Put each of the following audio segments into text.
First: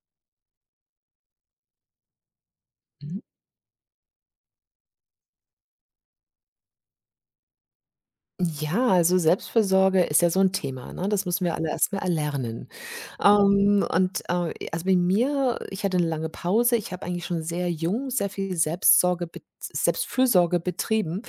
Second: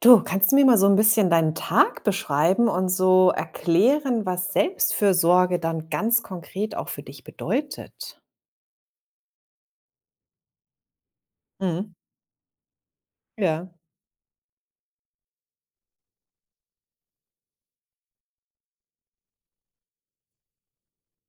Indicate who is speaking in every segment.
Speaker 1: Du, kannst du mir mal so ein bisschen deinen Tag beschreiben und
Speaker 2: Mhm.
Speaker 1: so erklären, was Selbstfürsorge dann ganz konkret auch für dich bedeutet?
Speaker 2: Ja, also Selbstfürsorge ist ja so 'n Thema, ne? Das müssen wir alle erst
Speaker 1: Mhm.
Speaker 2: mal erlernen.
Speaker 1: Ja.
Speaker 2: Also bei mir ich hatte 'ne lange Pause. Ich habe eigentlich schon sehr jung sehr viel Selbstsorge bet Selbstfürsorge betrieben,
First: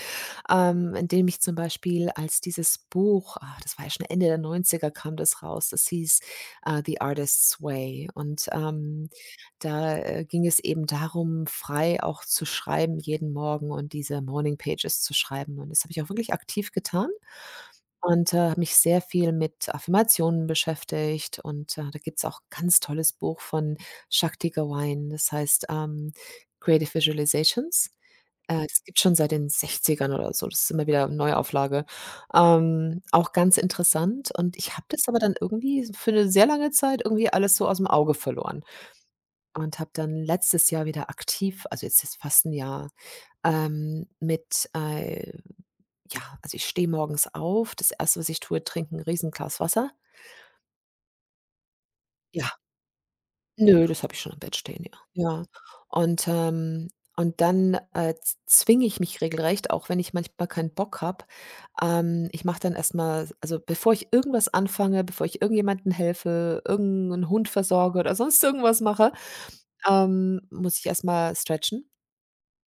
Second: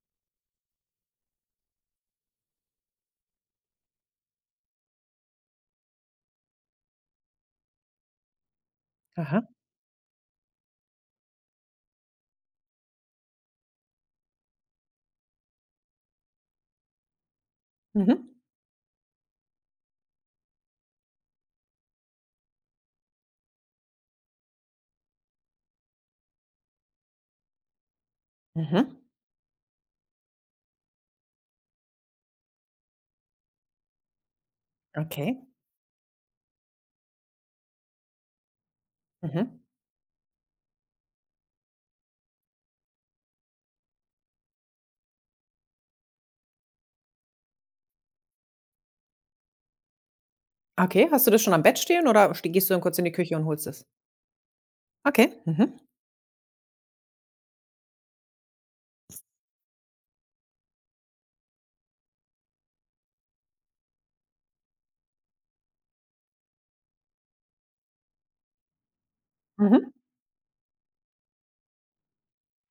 Speaker 2: indem ich zum Beispiel als dieses Buch das war ja schon Ende der Neunziger kam das raus, das hieß, „The Artist's Way“ .
Speaker 1: Aha.
Speaker 2: Da, ging es eben darum, frei auch zu schreiben jeden Morgen und diese Morning Pages zu schreiben. Und das habe ich auch wirklich aktiv getan
Speaker 1: Mhm.
Speaker 2: und, habe mich sehr viel mit Affirmationen beschäftigt und, da gibt es auch ein ganz tolles Buch von Shakti Gawain, das heißt, „Creative Visualizations“. Das
Speaker 1: Mhm.
Speaker 2: gibt's schon seit den 60ern oder so, das ist immer wieder eine Neuauflage. Auch ganz interessant und ich habe das aber dann
Speaker 1: Okay.
Speaker 2: irgendwie für eine sehr lange Zeit irgendwie alles so aus dem Auge verloren.
Speaker 1: Mhm.
Speaker 2: Und habe dann letztes Jahr wieder aktiv also jetzt ist fast ein Jahr, ähm, mit, äh ja, also ich stehe morgens auf. Das erste was ich tue, trinke 'n Riesenglas Wasser.
Speaker 1: Okay, hast du das schon am Bett stehen oder ste
Speaker 2: Ja.
Speaker 1: gehst du dann kurz in die Küche und holst es?
Speaker 2: Nö, das habe ich schon im Bett stehen, ja.
Speaker 1: Okay.
Speaker 2: Ja.
Speaker 1: Mhm.
Speaker 2: Und, ähm und dann, z zwinge ich mich regelrecht, auch wenn ich manchmal keinen Bock habe. Ich mache dann erstmal also bevor ich irgendwas anfange, bevor ich irgendjemandem helfe, irgendeinen Hund versorge oder sonst irgendwas mache,
Speaker 1: Mhm.
Speaker 2: muss ich erstmal stretchen.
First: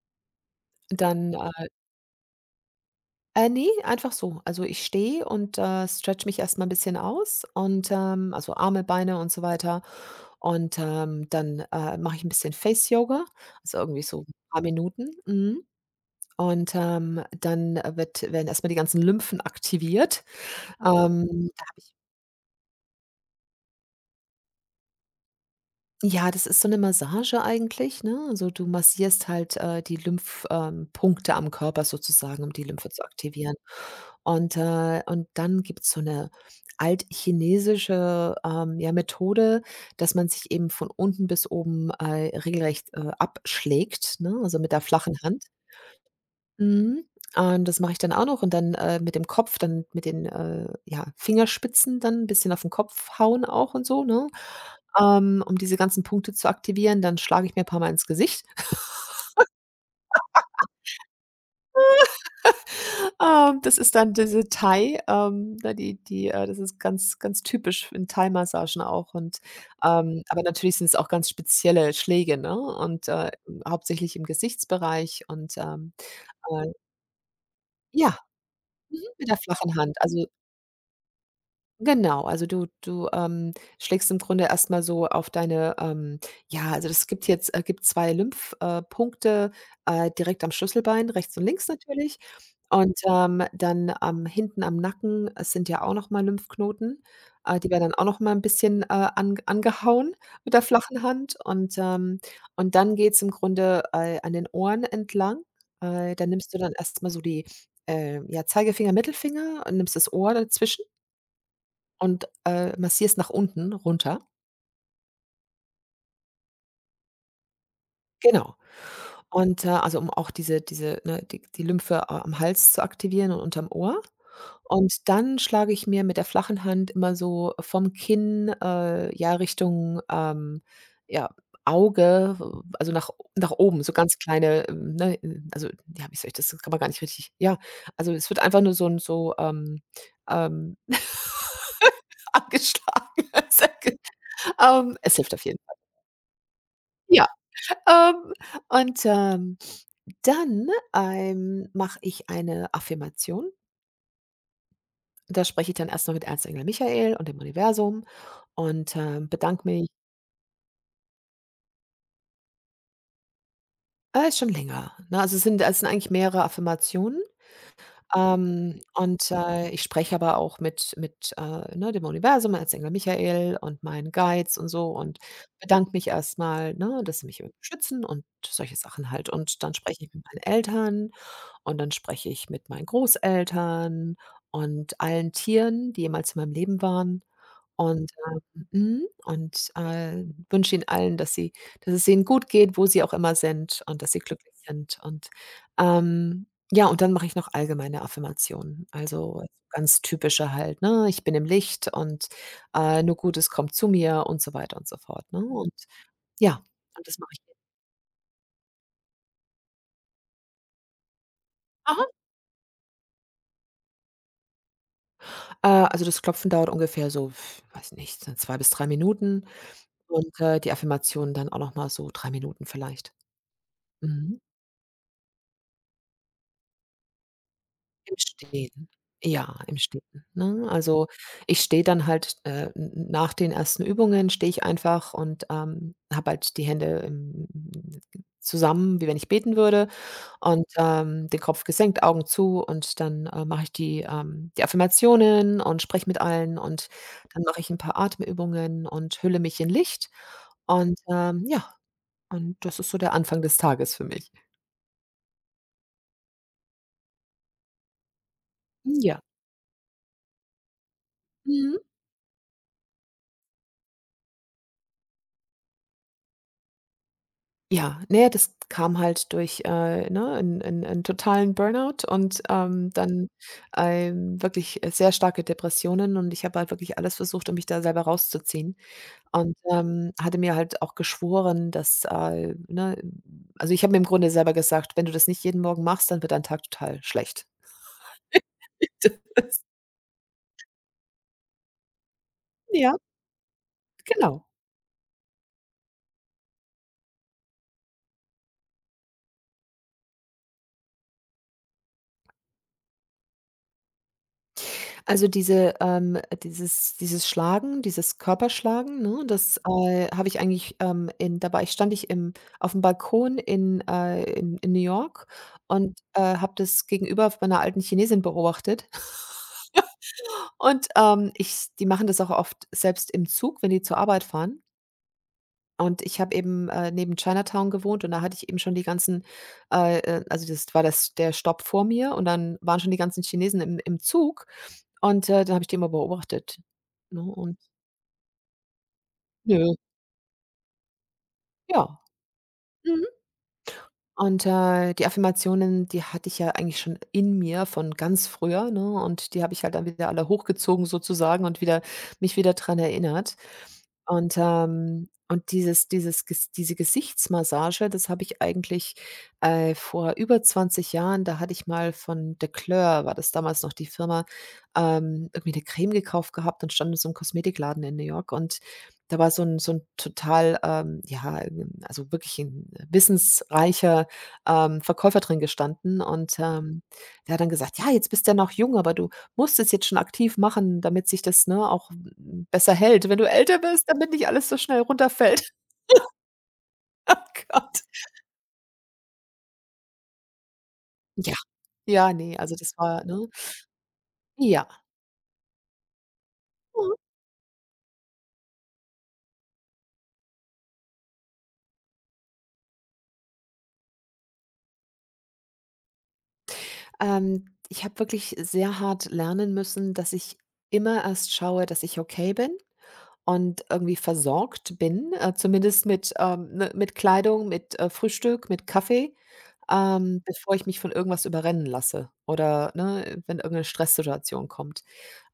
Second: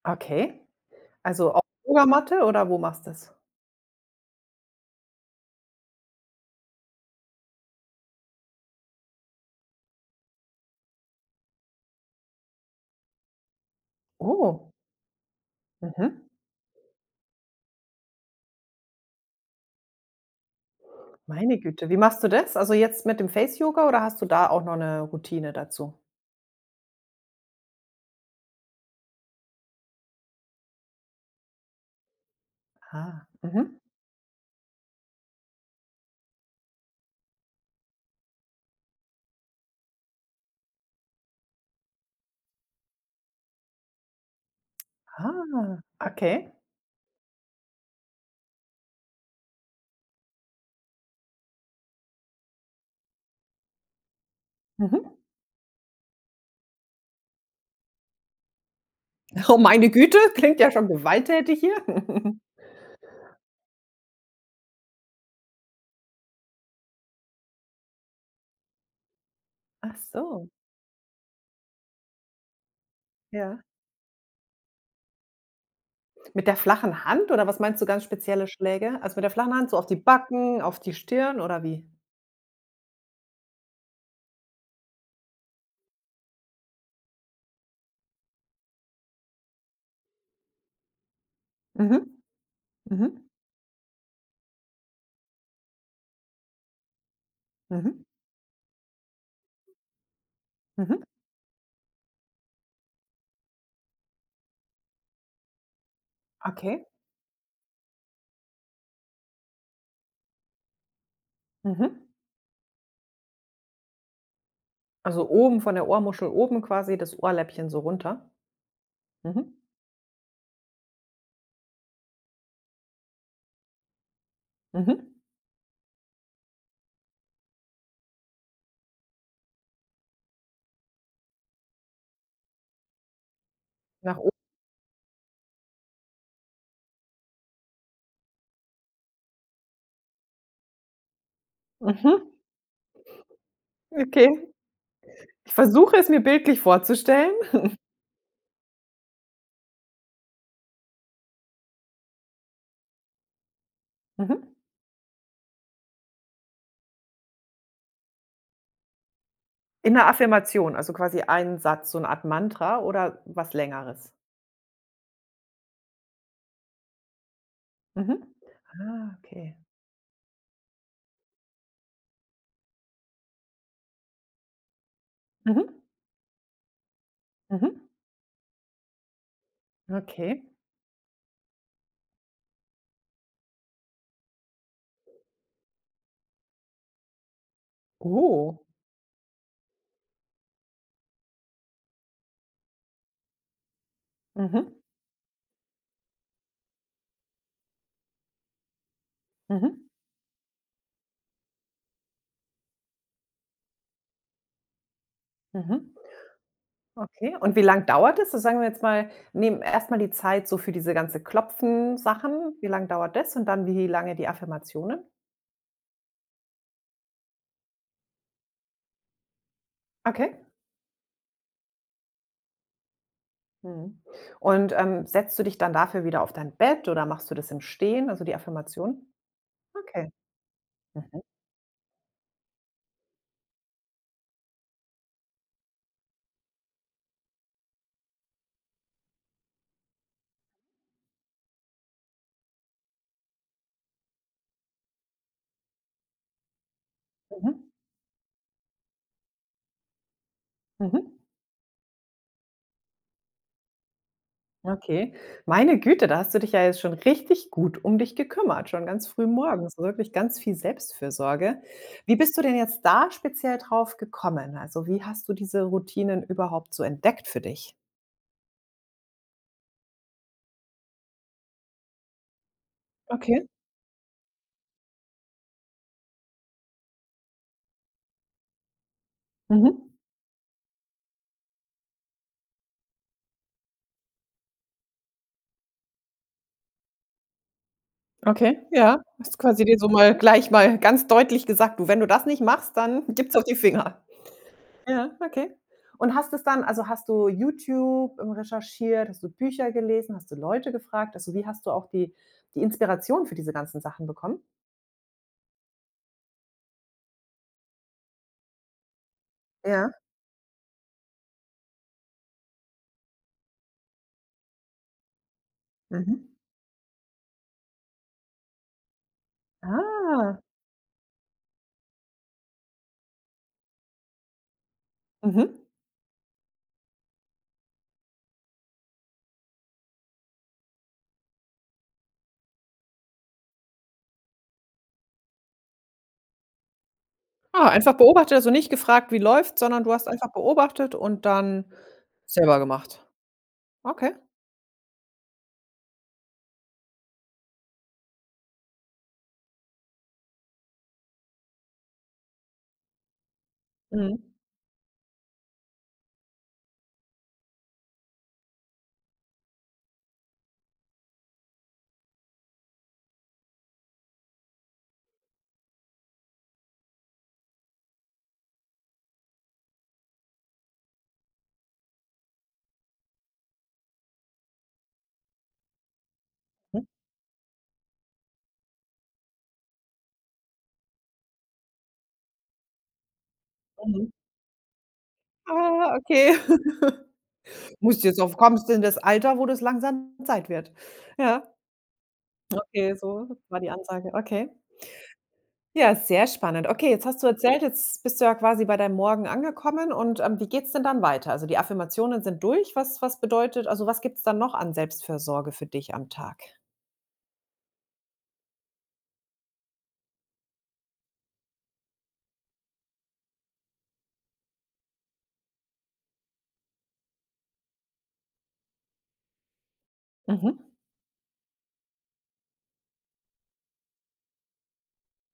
Speaker 1: Okay.
Speaker 2: Dann,
Speaker 1: Also, auf
Speaker 2: äh
Speaker 1: Yogamatte oder wo machst du das?
Speaker 2: Ne, einfach so. Also, ich stehe und, stretche mich erst mal 'n bisschen aus und, also, Arme, Beine und so weiter. Und, dann, mache ich ein bisschen Face Yoga, also, irgendwie so 'n paar
Speaker 1: Oh.
Speaker 2: Minuten, mhm.
Speaker 1: Mhm.
Speaker 2: Und, dann, wird werden erst mal die ganzen Lymphen aktiviert. Mhm.
Speaker 1: Meine
Speaker 2: Da habe
Speaker 1: Güte.
Speaker 2: ich...
Speaker 1: Wie machst du das? Also, jetzt mit dem Face Yoga oder hast du da auch noch eine Routine dazu?
Speaker 2: Ja, das ist so 'ne Massage eigentlich, ne? Also, du massierst halt, die Lymph Punkte am Körper sozusagen, um die Lymphe zu
Speaker 1: Ah.
Speaker 2: aktivieren.
Speaker 1: Mhm.
Speaker 2: Und und dann gibt's so 'ne altchinesische, ja, Methode, dass man sich eben von unten bis oben, regelrecht, abschlägt, ne, also mit der flachen Hand.
Speaker 1: Ah, okay.
Speaker 2: Mhm. Und das mache ich dann auch noch und dann, mit dem Kopf dann mit den, ja, Fingerspitzen dann 'n bisschen auf den Kopf hauen auch und so, ne?
Speaker 1: Mhm.
Speaker 2: Um diese ganzen Punkte zu aktivieren, dann schlage ich mir ein paar Mal ins Gesicht.
Speaker 1: Oh, meine Güte, klingt ja schon gewalttätig hier.
Speaker 2: Das ist dann diese Thai, da die das ist ganz ganz typisch in Thai-Massagen auch und,
Speaker 1: Ach
Speaker 2: aber
Speaker 1: so.
Speaker 2: natürlich sind es auch ganz spezielle Schläge, ne, und,
Speaker 1: Ja.
Speaker 2: hauptsächlich im Gesichtsbereich und,
Speaker 1: Mit der
Speaker 2: äh
Speaker 1: flachen Hand oder was meinst du ganz
Speaker 2: ja,
Speaker 1: spezielle Schläge? Also, mit
Speaker 2: mit
Speaker 1: der
Speaker 2: der
Speaker 1: flachen Hand so
Speaker 2: flachen
Speaker 1: auf die
Speaker 2: Hand. Also...
Speaker 1: Backen, auf die Stirn oder wie?
Speaker 2: Genau, also du schlägst im Grunde erstmal so auf deine, ja, also es gibt jetzt gibt 2 Lymphpunkte äh, Punkte, direkt am Schlüsselbein, rechts und links natürlich.
Speaker 1: Mhm.
Speaker 2: Und,
Speaker 1: Mhm.
Speaker 2: dann am hinten am Nacken, es sind ja auch noch mal Lymphknoten, die werden dann
Speaker 1: Mhm.
Speaker 2: auch noch mal 'n bisschen, angehauen mit der
Speaker 1: Mhm.
Speaker 2: flachen Hand. Und und dann geht's im Grunde, an den Ohren entlang. Da nimmst du dann
Speaker 1: Okay.
Speaker 2: erstmal so die, ja, Zeigefinger, Mittelfinger und nimmst das Ohr dazwischen
Speaker 1: Mhm.
Speaker 2: und, massierst nach unten runter.
Speaker 1: Also, oben von der Ohrmuschel oben quasi das Ohrläppchen so runter?
Speaker 2: Genau.
Speaker 1: Mhm.
Speaker 2: Und, also, um auch diese diese, ne, die die Lymphe a am Hals zu aktivieren und unterm Ohr. Und
Speaker 1: Mhm.
Speaker 2: dann schlage ich mir mit der flachen Hand immer so vom Kinn, ja, Richtung, ja, Auge, also, nach nach oben, so
Speaker 1: Nach
Speaker 2: ganz
Speaker 1: oben.
Speaker 2: kleine, ne, also, ja, wie soll ich das das kann man gar nicht richtig ja, also, es wird einfach nur so 'n so, ähm,
Speaker 1: Mhm.
Speaker 2: angeschlagen.
Speaker 1: Okay.
Speaker 2: Es hilft auf
Speaker 1: Ich
Speaker 2: jeden Fall.
Speaker 1: versuche es mir bildlich
Speaker 2: Ja.
Speaker 1: vorzustellen.
Speaker 2: Ähm, und, ähm, dann, Mache ich eine Affirmation.
Speaker 1: Mhm.
Speaker 2: Da spreche ich dann erst mal mit Erzengel Michael und dem Universum und, bedanke mich...
Speaker 1: In 'ner Affirmation, also quasi ein Satz, so eine Art Mantra oder was Längeres?
Speaker 2: ist schon länger, ne? Also, es sind eigentlich mehrere Affirmationen.
Speaker 1: Mhm. Ah, okay.
Speaker 2: Ich spreche aber auch mit ne, dem Universum, Erzengel Michael und meinen Guides und so und
Speaker 1: Mhm.
Speaker 2: bedanke mich erstmal, ne, dass sie mich irgendwie
Speaker 1: Mhm.
Speaker 2: schützen und solche Sachen halt. Und dann spreche ich mit
Speaker 1: Okay.
Speaker 2: meinen Eltern. Und dann spreche ich mit meinen Großeltern und allen Tieren, die jemals in meinem Leben waren und, ähm
Speaker 1: Oh.
Speaker 2: mhm, und, äh, wünsche ihnen allen, dass sie dass es ihnen gut geht, wo sie auch immer sind und dass sie glücklich
Speaker 1: Mhm.
Speaker 2: sind und, ja, und dann mache ich noch allgemeine Affirmationen. Also,
Speaker 1: Mhm.
Speaker 2: ganz typische halt, ne? „Ich bin im Licht“ und, „Nur Gutes kommt zu mir“ und so weiter und so fort, ne? Und
Speaker 1: Mhm.
Speaker 2: ja, und das mache
Speaker 1: Okay.
Speaker 2: ich.
Speaker 1: Und wie lang dauert es? So sagen wir jetzt mal, nehmen erstmal die Zeit so für diese ganze Klopfen-Sachen. Wie lang dauert das und dann wie lange die Affirmationen?
Speaker 2: Also, das Klopfen dauert ungefähr so, weiß nicht, so 2 bis 3 Minuten
Speaker 1: Okay.
Speaker 2: und, die Affirmation dann auch noch mal so 3 Minuten vielleicht.
Speaker 1: Mhm.
Speaker 2: Mhm.
Speaker 1: Und, setzt du dich dann dafür wieder auf dein Bett oder machst du das im Stehen,
Speaker 2: Im
Speaker 1: also die
Speaker 2: Stehen.
Speaker 1: Affirmation?
Speaker 2: Ja, im
Speaker 1: Okay.
Speaker 2: Stehen, ne? Also,
Speaker 1: Mhm.
Speaker 2: ich stehe dann halt, n nach den ersten Übungen stehe ich einfach und, habe halt die Hände, zusammen, wie wenn ich beten würde. Und, den Kopf gesenkt, Augen zu und dann, mache ich die, die Affirmationen und spreche mit allen und dann mache
Speaker 1: Mhm.
Speaker 2: ich ein paar Atemübungen und hülle mich in Licht
Speaker 1: Mhm.
Speaker 2: und, ja, und das ist so der Anfang des Tages für mich.
Speaker 1: Okay. Meine Güte, da hast du dich ja jetzt schon richtig gut um dich gekümmert, schon ganz
Speaker 2: Ja.
Speaker 1: früh morgens, also wirklich ganz viel Selbstfürsorge.
Speaker 2: Mhm.
Speaker 1: Wie bist du denn jetzt da speziell drauf gekommen? Also, wie hast du diese Routinen überhaupt so entdeckt für dich?
Speaker 2: Ja, na ja, das kam halt durch, ne, einen 'n 'n totalen Burnout und,
Speaker 1: Okay.
Speaker 2: wirklich, sehr starke Depressionen und ich habe halt wirklich alles versucht, um mich da selber rauszuziehen. Und,
Speaker 1: Mhm.
Speaker 2: hatte mir halt auch geschworen, dass, ne... also, ich habe mir im Grunde selber gesagt: „Wenn du das nicht jeden Morgen machst, dann wird dein Tag total schlecht.“
Speaker 1: Okay, ja. Hast quasi
Speaker 2: Das-...
Speaker 1: dir so mal gleich mal ganz deutlich gesagt: „Du, wenn du das nicht machst,
Speaker 2: Ja,
Speaker 1: dann gibt's auf die Finger.“
Speaker 2: genau.
Speaker 1: Ja, okay. Und hast es dann also, hast du YouTube, recherchiert? Hast du Bücher gelesen? Hast du Leute gefragt? Also, wie hast du auch die Inspiration für diese ganzen Sachen bekommen?
Speaker 2: Also, dieses Schlagen, dieses Körperschlagen, ne, das,
Speaker 1: Ja,
Speaker 2: habe ich eigentlich, in da war ich stand ich im auf dem Balkon in in New York und,
Speaker 1: mhm.
Speaker 2: habe das gegenüber von 'ner alten Chinesin beobachtet.
Speaker 1: Ah,
Speaker 2: Und, ich die machen das auch oft selbst im Zug, wenn die zur Arbeit fahren.
Speaker 1: mhm.
Speaker 2: Und ich habe eben, neben Chinatown gewohnt und da hatte ich eben schon die ganzen also das war das der Stopp vor mir und dann waren schon die ganzen Chinesen im im Zug und, dann habe ich die immer beobachtet, ne? Und
Speaker 1: Ah, einfach beobachtet, also nicht gefragt, wie läuft,
Speaker 2: nö,
Speaker 1: sondern du hast einfach beobachtet und dann
Speaker 2: ja.
Speaker 1: selber gemacht. Okay.
Speaker 2: Und, die Affirmationen, die hatte ich ja eigentlich schon in mir von ganz früher, ne? Und die habe ich halt dann wieder alle hochgezogen sozusagen und wieder mich wieder dran erinnert.
Speaker 1: Mhm.
Speaker 2: Und und diese Gesichtsmassage, das habe ich eigentlich, vor über 20 Jahren da hatte ich mal von Decleur war das damals noch die Firma, irgendwie eine Creme gekauft gehabt und stand in so einem Kosmetikladen in New York. Und da war so ein total, ja, also wirklich 'n wissensreicher Verkäufer drin gestanden und,
Speaker 1: Mhm.
Speaker 2: der hat dann gesagt: „Ja, jetzt bist du ja noch jung, aber du musst es jetzt schon aktiv machen, damit sich das, ne, auch, besser hält, wenn du älter bist,
Speaker 1: Mhm.
Speaker 2: damit nicht alles so schnell runterfällt.“
Speaker 1: Ah, okay.
Speaker 2: Oh Gott.
Speaker 1: Musst jetzt auf kommst in das Alter, wo das langsam Zeit wird.
Speaker 2: Ja,
Speaker 1: Ja,
Speaker 2: ja, nee, also das
Speaker 1: okay,
Speaker 2: war
Speaker 1: so
Speaker 2: ne?
Speaker 1: war die Ansage. Okay.
Speaker 2: Ja.
Speaker 1: Ja, sehr spannend. Okay,
Speaker 2: Mhm.
Speaker 1: jetzt hast du erzählt, jetzt bist du ja quasi bei deinem Morgen angekommen und, wie geht's denn dann weiter? Also, die Affirmationen sind durch. Was bedeutet also, was gibt's dann noch an Selbstfürsorge für dich am Tag?
Speaker 2: Ich habe wirklich sehr hart lernen müssen, dass ich immer erst schaue, dass ich okay bin. Und irgendwie versorgt bin, zumindest mit, ne, mit Kleidung, mit, Frühstück, mit Kaffee, bevor
Speaker 1: Mhm,
Speaker 2: ich mich von irgendwas überrennen lasse oder, ne, wenn irgendeine Stresssituation kommt,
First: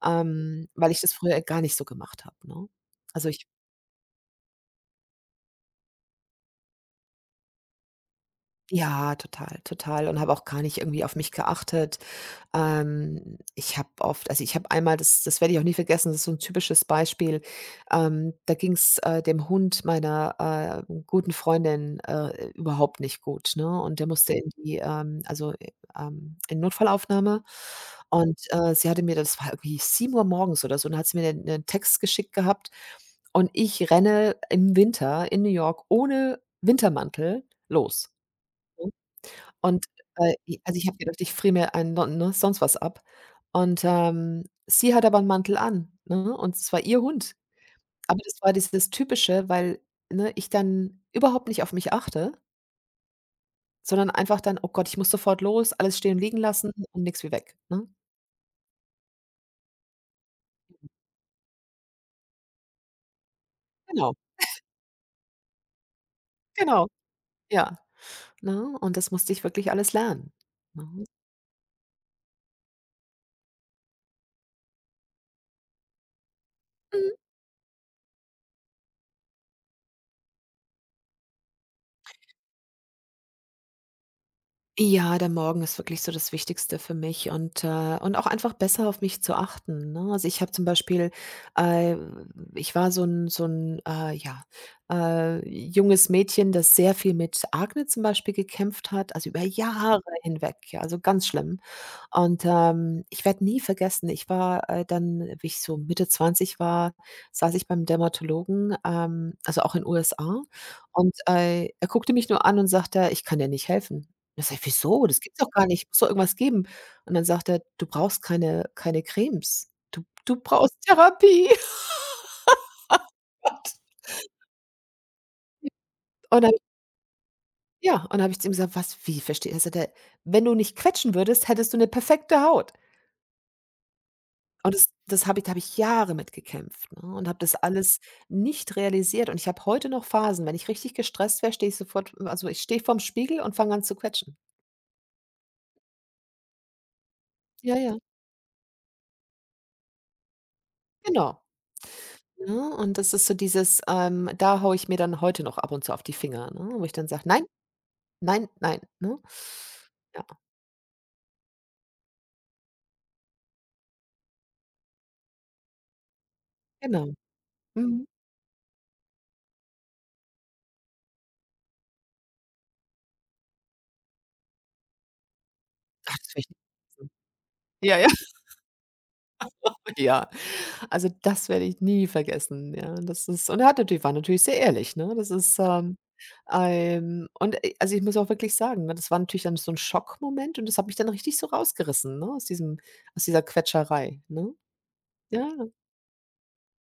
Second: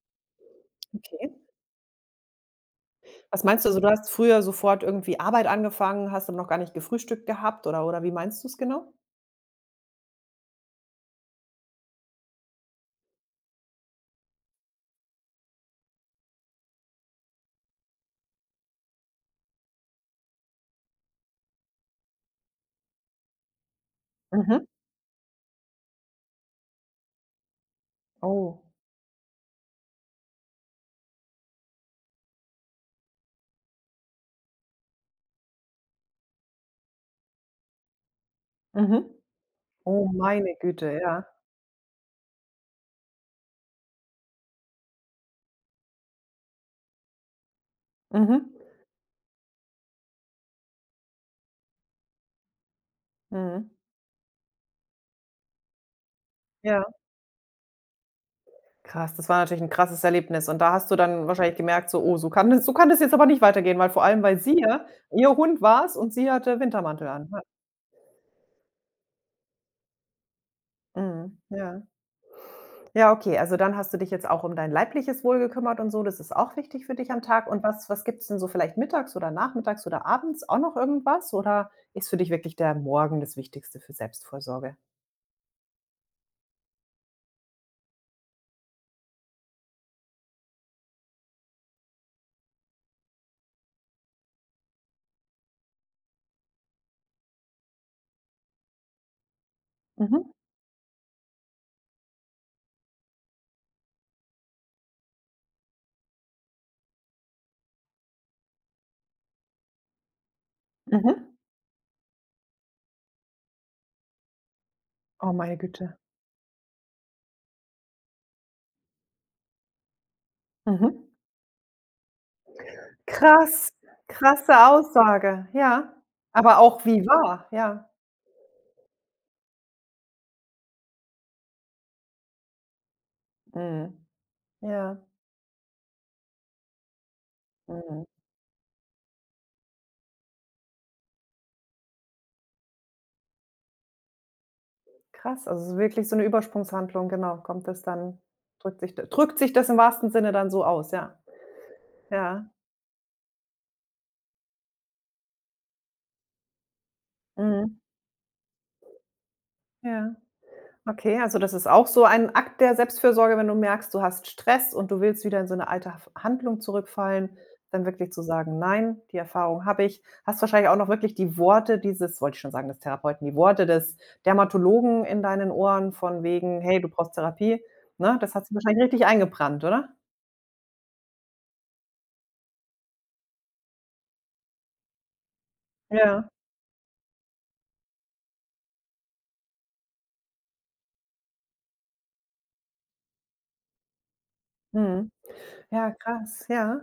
Speaker 2: weil ich das
Speaker 1: okay.
Speaker 2: früher gar nicht so gemacht habe, ne? Also,
Speaker 1: Was
Speaker 2: ich...
Speaker 1: meinst du? Also, du hast früher sofort irgendwie Arbeit angefangen, hast dann noch gar nicht gefrühstückt gehabt oder wie meinst du es genau?
Speaker 2: ja, total, total und habe auch gar nicht irgendwie auf mich geachtet. Ich habe oft also, ich habe einmal das das werde ich auch nie vergessen, das ist so ein typisches Beispiel. Da ging's, dem Hund meiner, guten Freundin, überhaupt nicht gut, ne? Und der musste in
Speaker 1: Mhm.
Speaker 2: die, also, in Notfallaufnahme. Und,
Speaker 1: Oh.
Speaker 2: sie hatte mir das war irgendwie 7:00 morgens oder so, und da hat sie mir einen 'nen Text geschickt gehabt. Und ich renne im Winter in New York ohne Wintermantel los.
Speaker 1: Mhm.
Speaker 2: Und,
Speaker 1: Oh, meine
Speaker 2: i also, ich habe
Speaker 1: Güte,
Speaker 2: gedacht,
Speaker 1: ja.
Speaker 2: ich friere mir einen non ne, sonst was ab. Und, sie hat aber 'n Mantel an, ne, und es war ihr Hund. Aber das
Speaker 1: Mhm.
Speaker 2: war dieses Typische, weil, ne, ich dann überhaupt nicht auf mich achte,
Speaker 1: Mhm.
Speaker 2: sondern einfach dann: „Oh Gott, ich muss sofort los, alles stehen und liegen lassen
Speaker 1: Ja.
Speaker 2: und nix wie weg“, ne?
Speaker 1: Krass, das war natürlich 'n krasses Erlebnis und da hast du dann wahrscheinlich gemerkt so: „Oh, so kann das jetzt aber nicht weitergehen“, weil vor
Speaker 2: Genau,
Speaker 1: allem, weil sie ja ihr Hund war's und sie hatte
Speaker 2: genau,
Speaker 1: Wintermantel an, ne?
Speaker 2: ja, ne? Und das musste ich wirklich alles lernen, ne?
Speaker 1: Mhm, ja. Ja, okay, also dann hast du dich jetzt auch um dein leibliches Wohl gekümmert und so, das ist auch wichtig für dich
Speaker 2: Mhm.
Speaker 1: am Tag und was gibt's denn so vielleicht mittags oder nachmittags oder abends auch noch irgendwas oder ist für dich wirklich der Morgen das Wichtigste für Selbstvorsorge?
Speaker 2: Ja, der Morgen ist wirklich so das Wichtigste für mich und auch einfach besser auf mich zu achten, ne? Also, ich habe zum Beispiel, äh ich war so ein ja, junges Mädchen, das sehr viel mit Akne zum Beispiel gekämpft hat, also über Jahre
Speaker 1: Mhm,
Speaker 2: hinweg, ja, also ganz schlimm. Und, Ich werde nie vergessen, ich war, dann wie ich so Mitte 20 war, saß ich beim Dermatologen, also auch in USA und,
Speaker 1: mhm.
Speaker 2: er guckte mich nur an und sagte: „Ich kann dir nicht helfen.“ Da sage ich: „Wieso? Das
Speaker 1: Oh,
Speaker 2: gibt's doch
Speaker 1: meine
Speaker 2: gar nicht.
Speaker 1: Güte.
Speaker 2: Muss doch irgendwas geben.“ Und dann sagt er: „Du brauchst keine Cremes. Du brauchst
Speaker 1: Mhm.
Speaker 2: Therapie.“
Speaker 1: Krass, krasse Aussage, ja,
Speaker 2: Und dann
Speaker 1: aber auch wie wahr, ja.
Speaker 2: Ja, und dann habe ich zu ihm gesagt: „Was, wie verstehe“ Er sagte: „Wenn du nicht quetschen würdest, hättest du eine perfekte Haut.“
Speaker 1: Mhm.
Speaker 2: Und das
Speaker 1: Ja,
Speaker 2: das habe ich, da habe ich Jahre mit gekämpft, ne, und habe das alles
Speaker 1: mhm.
Speaker 2: nicht realisiert. Und ich habe heute noch Phasen, wenn ich richtig gestresst wäre, stehe ich sofort also, ich stehe vorm Spiegel und fange an zu quetschen.
Speaker 1: Krass, also, es ist wirklich so eine Übersprungshandlung, genau, kommt
Speaker 2: Ja,
Speaker 1: das
Speaker 2: ja.
Speaker 1: dann drückt sich das im wahrsten Sinne dann so aus, ja.
Speaker 2: Genau,
Speaker 1: Ja,
Speaker 2: ne? Und das ist so dieses, da haue ich mir dann heute noch ab und zu auf die Finger, ne, wo ich dann sage: „Nein,
Speaker 1: mhm,
Speaker 2: nein, nein“, ne?
Speaker 1: ja.
Speaker 2: Ja,
Speaker 1: Okay, also, das ist auch so ein Akt der Selbstfürsorge, wenn du merkst, du hast Stress und du willst wieder in so eine alte Haf Handlung
Speaker 2: genau.
Speaker 1: zurückfallen, dann
Speaker 2: Mhm.
Speaker 1: wirklich zu sagen: „Nein, die Erfahrung habe ich.“ Hast wahrscheinlich auch noch wirklich die Worte dieses wollte ich schon sagen, des Therapeuten, die Worte des Dermatologen in deinen Ohren
Speaker 2: Ach,
Speaker 1: von
Speaker 2: das will ich nicht
Speaker 1: wegen: „Hey, du
Speaker 2: wissen.
Speaker 1: brauchst Therapie“,
Speaker 2: Ja, ja.
Speaker 1: ne? Das hat sich wahrscheinlich richtig eingebrannt, oder?
Speaker 2: Ja, also das werde ich nie vergessen, ja. Das ist Und er hat natürlich war natürlich sehr ehrlich, ne?
Speaker 1: Ja,
Speaker 2: Also, ich muss auch wirklich sagen, ne, das war natürlich dann so 'n Schockmoment und das hat mich dann richtig so rausgerissen, ne, aus dieser Quetscherei, ne?
Speaker 1: mhm.
Speaker 2: Ja.
Speaker 1: Ja, krass, ja.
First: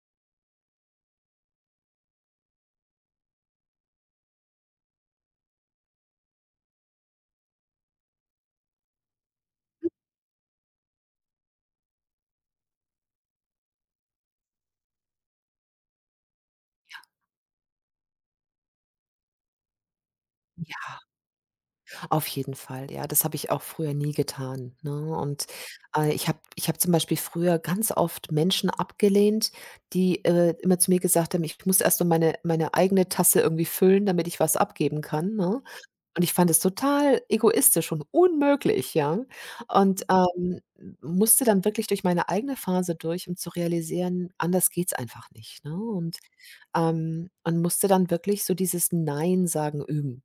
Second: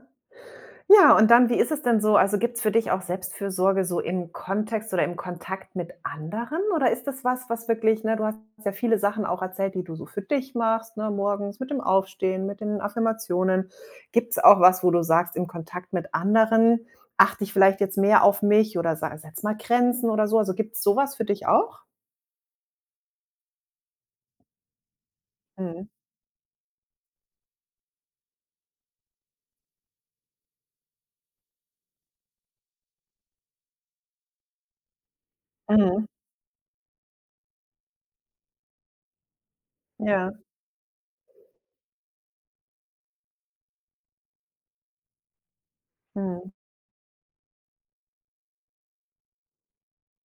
Speaker 1: Ja, und dann, wie ist es denn so? Also, gibt's für dich auch Selbstfürsorge so im Kontext oder im Kontakt mit anderen? Oder ist das was, was wirklich ne, du hast ja viele Sachen auch erzählt, die du so für dich machst, ne, morgens mit dem Aufstehen, mit den Affirmationen. Gibt's auch was, wo du sagst, im Kontakt mit anderen achte ich vielleicht jetzt mehr auf mich oder sa setze mal Grenzen oder so? Also, gibt's
Speaker 2: Ja,
Speaker 1: so was für dich auch?
Speaker 2: auf jeden Fall, ja. Das habe ich auch früher nie getan, ne? Und,
Speaker 1: Mhm.
Speaker 2: ich habe zum Beispiel früher ganz oft Menschen abgelehnt, die, immer zu mir gesagt haben, ich muss erst mal meine eigene Tasse irgendwie füllen, damit ich was abgeben kann, ne?
Speaker 1: Mhm.
Speaker 2: Und ich fand es total egoistisch und unmöglich, ja? Und,
Speaker 1: Ja.
Speaker 2: musste dann wirklich durch meine eigene Phase durch, um zu realisieren, anders geht's einfach nicht, ne?
Speaker 1: Mhm.
Speaker 2: Und musste dann wirklich so dieses „Nein sagen“ üben.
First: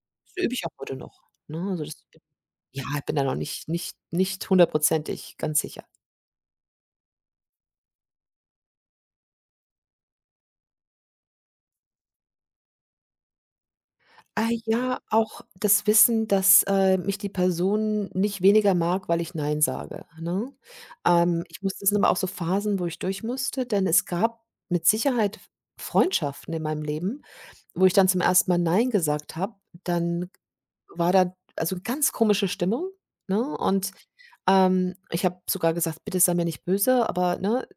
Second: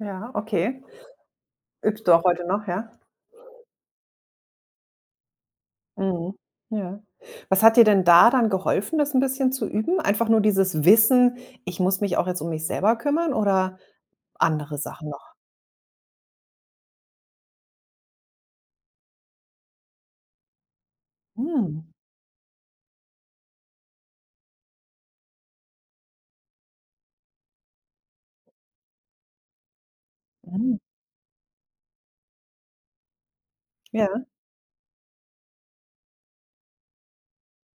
Speaker 1: Ja,
Speaker 2: Das übe ich auch
Speaker 1: okay.
Speaker 2: heute noch, ne? Also,
Speaker 1: Übst
Speaker 2: das
Speaker 1: du auch heute noch,
Speaker 2: ja,
Speaker 1: ja?
Speaker 2: ich bin da noch nicht hundertprozentig, ganz sicher.
Speaker 1: Mhm. Ja. Was hat dir denn da dann geholfen, das ein bisschen zu üben? Einfach nur dieses Wissen: „Ich muss mich auch jetzt um mich selber kümmern“ oder
Speaker 2: Ah
Speaker 1: andere
Speaker 2: ja,
Speaker 1: Sachen noch?
Speaker 2: auch das Wissen, dass, mich die Person nicht weniger mag, weil ich „nein“ sage, ne? Ich
Speaker 1: Mhm.
Speaker 2: musste Es sind aber auch so Phasen, wo ich durch musste, denn es gab mit Sicherheit Freundschaften in meinem Leben, wo ich dann zum ersten Mal „nein“ gesagt habe, dann
Speaker 1: Mhm.
Speaker 2: war da also ganz komische Stimmung, ne? Und,
Speaker 1: Ja.
Speaker 2: ich habe sogar gesagt: „Bitte sei mir nicht böse, aber, ne,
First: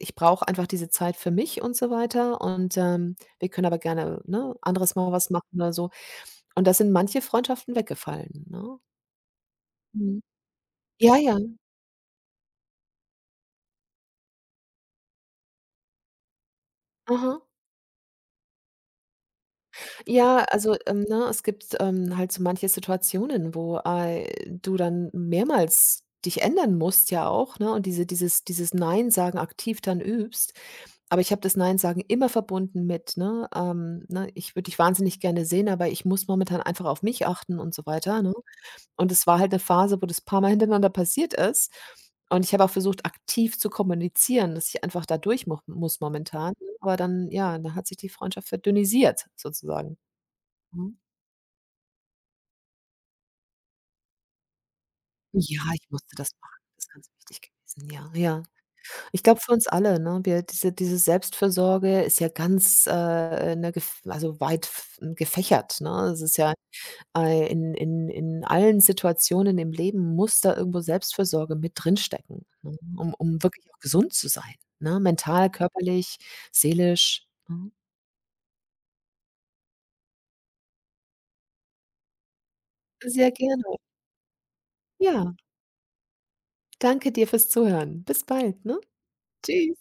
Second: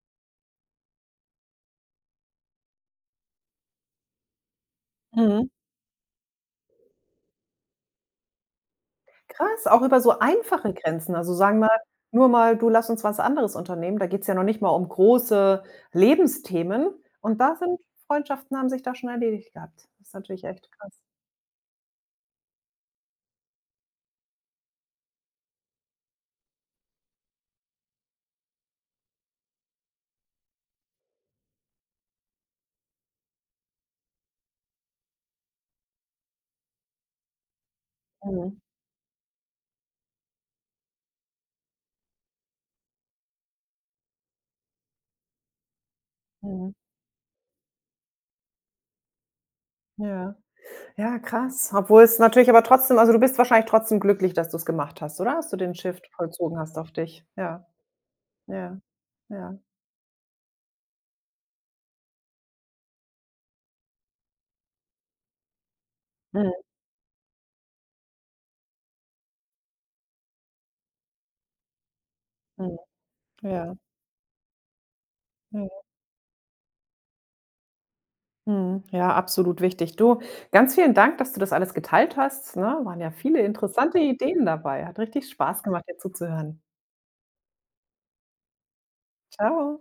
Speaker 2: ich brauche einfach diese Zeit für mich und so weiter und, wir können aber gerne, ne, anderes Mal was
Speaker 1: Mhm.
Speaker 2: machen“ oder so. Und da sind manche Freundschaften weggefallen, ne?
Speaker 1: Krass, auch über so
Speaker 2: Mhm.
Speaker 1: einfache Grenzen.
Speaker 2: Ja,
Speaker 1: Also,
Speaker 2: ja.
Speaker 1: sagen wir nur mal: „Du, lass uns was anderes unternehmen.“ Da geht's ja noch nicht mal um große Lebensthemen und
Speaker 2: Aha.
Speaker 1: da sind Freundschaften haben sich da schon erledigt gehabt. Das ist
Speaker 2: Ja,
Speaker 1: natürlich echt
Speaker 2: also,
Speaker 1: krass.
Speaker 2: ne, es gibt, halt so manche Situationen, wo, du dann mehrmals dich ändern musst ja auch, ne, und dieses „Nein sagen“ aktiv dann übst. Aber ich habe das „Nein sagen“ immer verbunden mit, ne, ne: „Ich würde dich wahnsinnig gerne sehen, aber ich muss momentan einfach auf mich achten“ und so weiter, ne?
Speaker 1: Mhm.
Speaker 2: Und es war halt eine Phase, wo das paar mal hintereinander passiert ist. Und ich habe auch versucht, aktiv zu kommunizieren, dass ich einfach da durch mu muss momentan,
Speaker 1: Mhm.
Speaker 2: aber dann ja, dann hat sich die Freundschaft verdünnisiert sozusagen.
Speaker 1: Ja.
Speaker 2: Mhm.
Speaker 1: Ja, krass. Obwohl es natürlich aber trotzdem also, du bist wahrscheinlich trotzdem glücklich, dass du es gemacht hast, oder? Dass du
Speaker 2: Ja,
Speaker 1: den
Speaker 2: ich
Speaker 1: Shift
Speaker 2: musste das
Speaker 1: vollzogen
Speaker 2: machen.
Speaker 1: hast
Speaker 2: Das
Speaker 1: auf
Speaker 2: ist ganz
Speaker 1: dich.
Speaker 2: wichtig
Speaker 1: Ja,
Speaker 2: gewesen. Ja, ja.
Speaker 1: ja,
Speaker 2: Ich glaube für
Speaker 1: ja.
Speaker 2: uns alle, ne? Wir Diese Selbstfürsorge ist ja ganz, ne, gef also weit f gefächert, ne? Es ist
Speaker 1: Mhm,
Speaker 2: ja, in allen Situationen im Leben muss da irgendwo Selbstfürsorge mit drinstecken,
Speaker 1: mhm,
Speaker 2: ne, um wirklich
Speaker 1: ja,
Speaker 2: auch gesund zu sein, ne? Mental,
Speaker 1: ja.
Speaker 2: körperlich, seelisch, ne?
Speaker 1: Mhm, ja, absolut wichtig. Du, ganz vielen Dank, dass du das alles geteilt hast, ne? Waren ja
Speaker 2: Sehr
Speaker 1: viele
Speaker 2: gerne.
Speaker 1: interessante Ideen dabei. Hat richtig
Speaker 2: Ja,
Speaker 1: Spaß gemacht, dir zuzuhören.
Speaker 2: danke dir fürs Zuhören. Bis bald, ne? Tschüss.
Speaker 1: Ciao.